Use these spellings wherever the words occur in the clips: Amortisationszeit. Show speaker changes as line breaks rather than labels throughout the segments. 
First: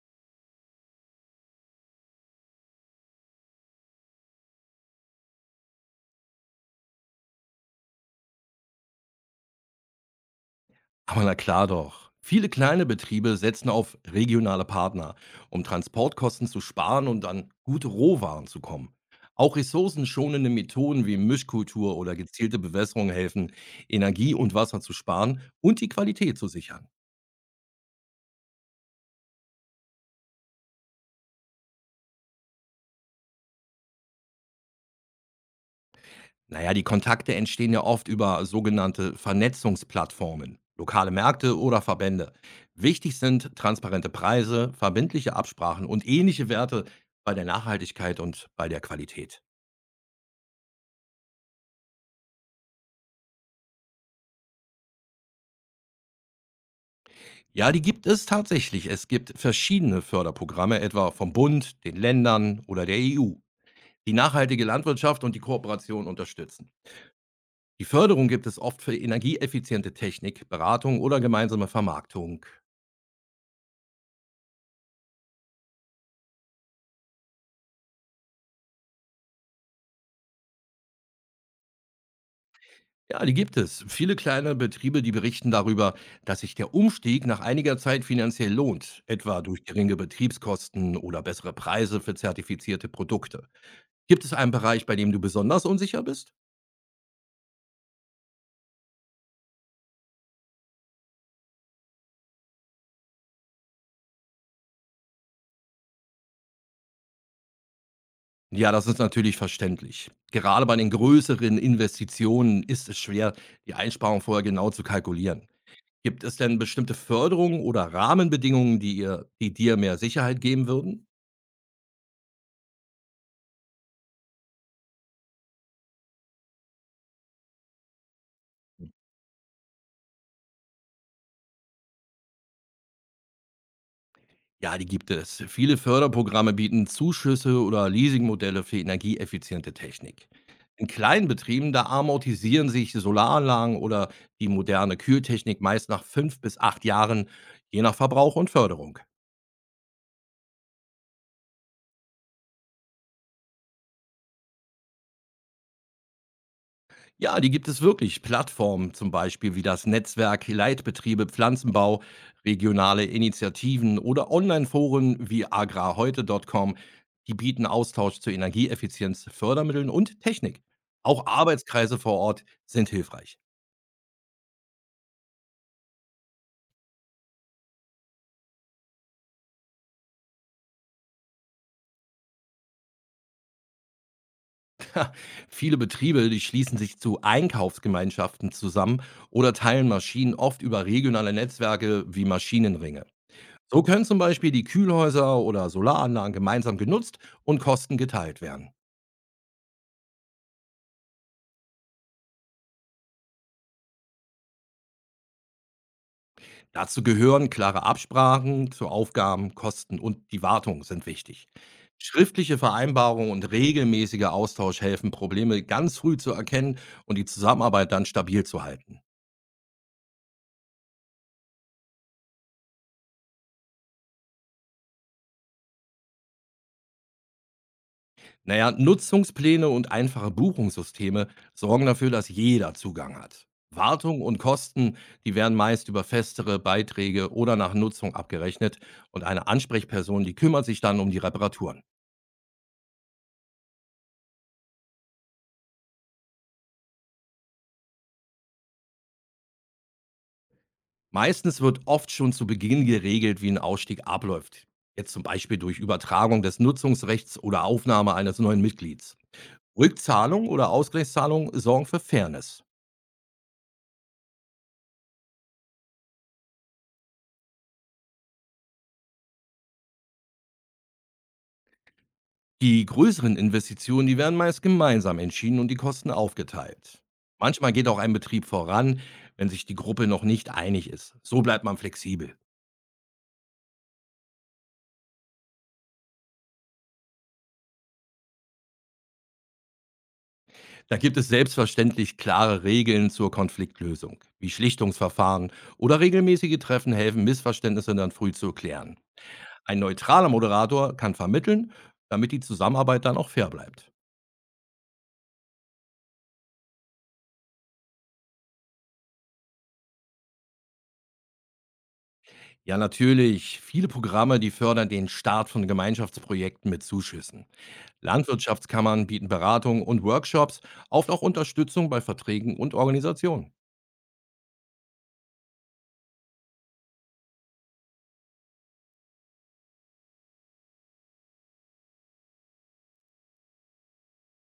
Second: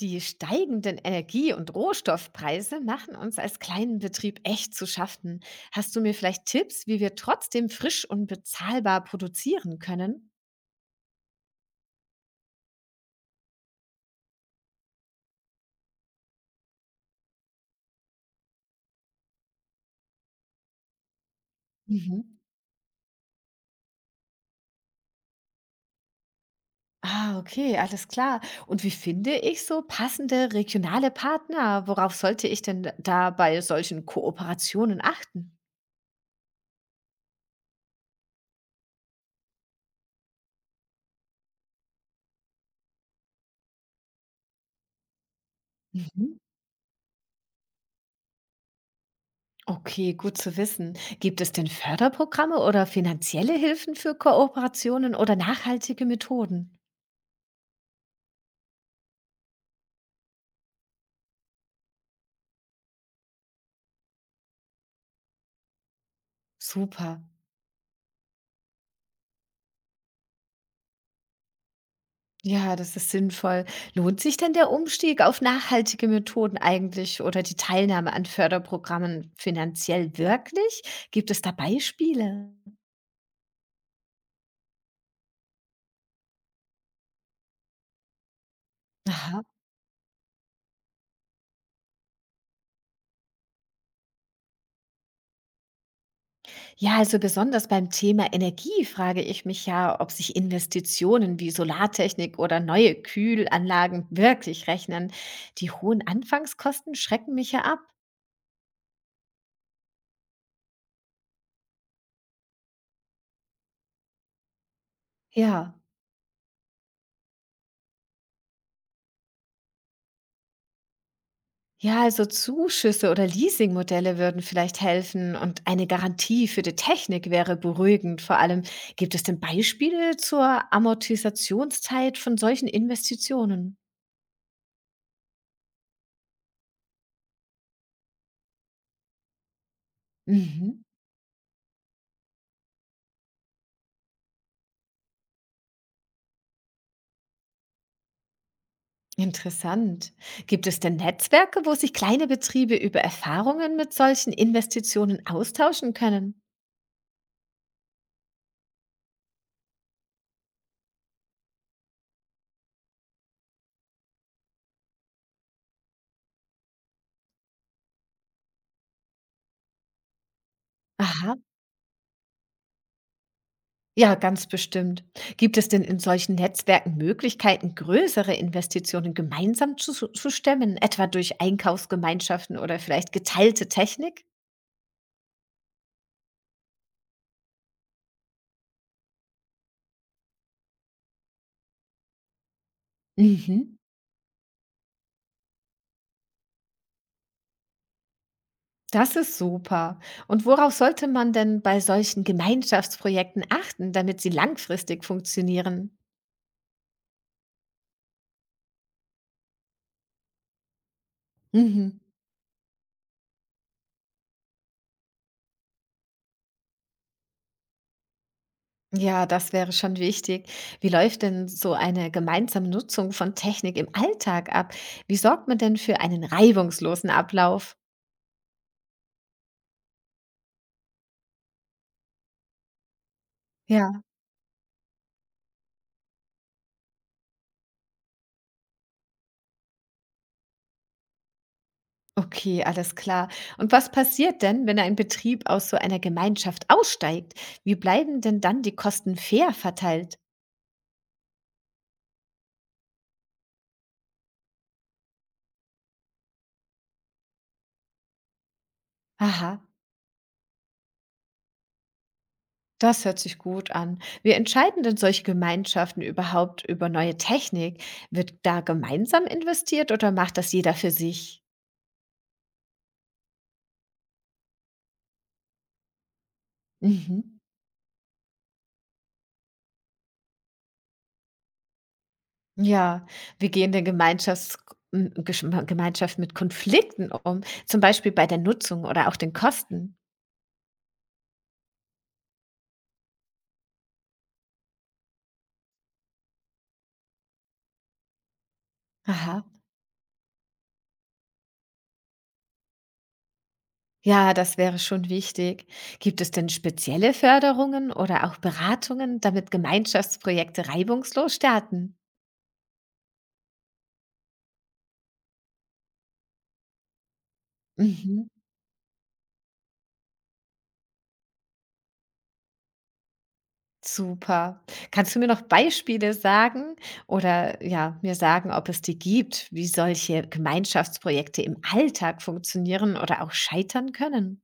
Die steigenden Energie- und Rohstoffpreise machen uns als kleinen Betrieb echt zu schaffen. Hast du mir vielleicht Tipps, wie wir trotzdem frisch und bezahlbar produzieren können?
Aber na klar doch. Viele kleine Betriebe setzen auf regionale Partner, um Transportkosten zu sparen und an gute Rohwaren zu kommen. Auch ressourcenschonende Methoden wie Mischkultur oder
Mhm.
gezielte Bewässerung helfen, Energie und Wasser zu sparen und die Qualität zu sichern.
Ah, okay, alles klar. Und wie finde ich so passende regionale Partner? Worauf sollte ich denn da bei solchen Kooperationen achten?
Naja, die Kontakte entstehen ja oft über sogenannte Vernetzungsplattformen, lokale Märkte oder Verbände. Wichtig sind transparente Preise, verbindliche Absprachen und
Mhm.
ähnliche Werte bei der Nachhaltigkeit und bei der Qualität.
Okay, gut zu wissen. Gibt es denn Förderprogramme oder finanzielle Hilfen für Kooperationen oder nachhaltige Methoden?
Ja, die gibt es tatsächlich. Es gibt verschiedene Förderprogramme, etwa vom Bund, den Ländern oder der EU, die nachhaltige Landwirtschaft und die Kooperation unterstützen.
Super.
Die Förderung gibt es oft für energieeffiziente Technik, Beratung oder gemeinsame Vermarktung.
Ja, das ist sinnvoll. Lohnt sich denn der Umstieg auf nachhaltige Methoden eigentlich oder die Teilnahme an Förderprogrammen finanziell wirklich? Gibt es da Beispiele?
Ja, die gibt es. Viele kleine Betriebe, die berichten darüber, dass sich der Umstieg nach einiger Zeit finanziell lohnt, etwa
Aha.
durch geringe Betriebskosten oder bessere Preise für zertifizierte Produkte. Gibt es einen Bereich, bei dem du besonders unsicher bist?
Ja, also besonders beim Thema Energie frage ich mich ja, ob sich Investitionen wie Solartechnik oder neue Kühlanlagen wirklich rechnen. Die hohen Anfangskosten schrecken mich ja ab.
Ja, das ist natürlich verständlich. Gerade bei den größeren Investitionen ist es schwer, die Einsparung vorher genau zu kalkulieren.
Ja.
Gibt es denn bestimmte Förderungen oder Rahmenbedingungen, die, die dir mehr Sicherheit geben würden?
Ja, also Zuschüsse oder Leasingmodelle würden vielleicht helfen und eine Garantie für die Technik wäre beruhigend. Vor allem gibt es denn Beispiele zur Amortisationszeit von solchen Investitionen?
Ja, die gibt es. Viele Förderprogramme bieten Zuschüsse oder Leasingmodelle für energieeffiziente Technik.
Mhm.
In kleinen Betrieben, da amortisieren sich Solaranlagen oder die moderne Kühltechnik meist nach fünf bis acht Jahren, je nach Verbrauch und Förderung.
Interessant. Gibt es denn Netzwerke, wo sich kleine Betriebe über Erfahrungen mit solchen Investitionen austauschen können?
Ja, die gibt es wirklich. Plattformen zum Beispiel wie das Netzwerk Leitbetriebe Pflanzenbau, regionale Initiativen oder Online-Foren wie agrarheute.com, die bieten Austausch zu Energieeffizienz, Fördermitteln und Technik. Auch
Aha.
Arbeitskreise vor Ort sind hilfreich.
Ja, ganz bestimmt. Gibt es denn in solchen Netzwerken Möglichkeiten, größere Investitionen gemeinsam zu stemmen, etwa durch Einkaufsgemeinschaften oder vielleicht geteilte Technik?
Viele Betriebe, die schließen sich zu Einkaufsgemeinschaften zusammen oder teilen Maschinen oft über regionale Netzwerke wie Maschinenringe.
Mhm.
So können zum Beispiel die Kühlhäuser oder Solaranlagen gemeinsam genutzt und Kosten geteilt werden.
Das ist super. Und worauf sollte man denn bei solchen Gemeinschaftsprojekten achten, damit sie langfristig funktionieren?
Dazu gehören klare Absprachen zu Aufgaben, Kosten und die Wartung sind wichtig.
Mhm.
Schriftliche Vereinbarungen und regelmäßiger Austausch helfen, Probleme ganz früh zu erkennen und die Zusammenarbeit dann stabil zu halten.
Ja, das wäre schon wichtig. Wie läuft denn so eine gemeinsame Nutzung von Technik im Alltag ab? Wie sorgt man denn für einen reibungslosen Ablauf?
Naja, Nutzungspläne und einfache Buchungssysteme sorgen dafür, dass jeder Zugang hat.
Ja.
Wartung und Kosten, die werden meist über festere Beiträge oder nach Nutzung abgerechnet und eine Ansprechperson, die kümmert sich dann um die Reparaturen.
Okay, alles klar. Und was passiert denn, wenn ein Betrieb aus so einer Gemeinschaft aussteigt? Wie bleiben denn dann die Kosten fair verteilt?
Meistens wird oft schon zu Beginn geregelt, wie ein Ausstieg abläuft. Jetzt zum Beispiel durch Übertragung des Nutzungsrechts oder Aufnahme eines neuen Mitglieds.
Aha,
Rückzahlung oder Ausgleichszahlung sorgen für Fairness.
das hört sich gut an. Wie entscheiden denn solche Gemeinschaften überhaupt über neue Technik? Wird da gemeinsam investiert oder macht das jeder für sich?
Die größeren Investitionen, die werden meist gemeinsam entschieden und die Kosten aufgeteilt.
Mhm.
Manchmal geht auch ein Betrieb voran, wenn sich die Gruppe noch nicht einig ist. So bleibt man flexibel.
Ja, wie gehen denn Gemeinschaften mit Konflikten um? Zum Beispiel bei der Nutzung oder auch den Kosten?
Da gibt es selbstverständlich klare Regeln zur Konfliktlösung, wie Schlichtungsverfahren oder regelmäßige Treffen helfen, Missverständnisse dann früh zu klären.
Aha.
Ein neutraler Moderator kann vermitteln, damit die Zusammenarbeit dann auch fair bleibt.
Ja, das wäre schon wichtig. Gibt es denn spezielle Förderungen oder auch Beratungen, damit Gemeinschaftsprojekte reibungslos starten?
Ja, natürlich. Viele Programme, die fördern den Start von Gemeinschaftsprojekten mit Zuschüssen.
Mhm.
Landwirtschaftskammern bieten Beratung und Workshops, oft auch Unterstützung bei Verträgen und Organisationen.
Super. Kannst du mir noch Beispiele sagen oder ja, mir sagen, ob es die gibt, wie solche Gemeinschaftsprojekte im Alltag funktionieren oder auch scheitern können?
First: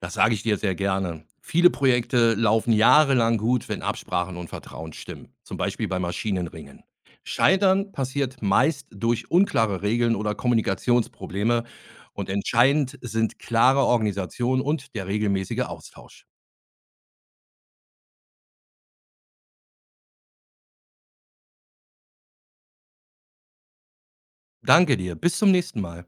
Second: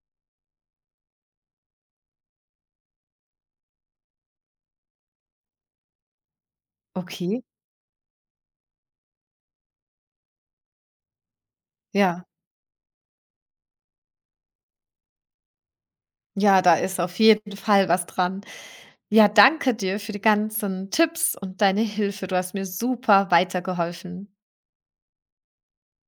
Das sage ich dir sehr gerne. Viele Projekte laufen jahrelang gut, wenn Absprachen und Vertrauen stimmen, zum Beispiel bei Maschinenringen.
Okay.
Scheitern passiert meist durch unklare Regeln oder Kommunikationsprobleme
Ja.
und entscheidend sind klare Organisation und der regelmäßige Austausch.
Ja, da ist auf jeden Fall was dran. Ja, danke dir für die ganzen Tipps und deine Hilfe. Du hast mir super weitergeholfen.
Danke dir, bis zum nächsten Mal.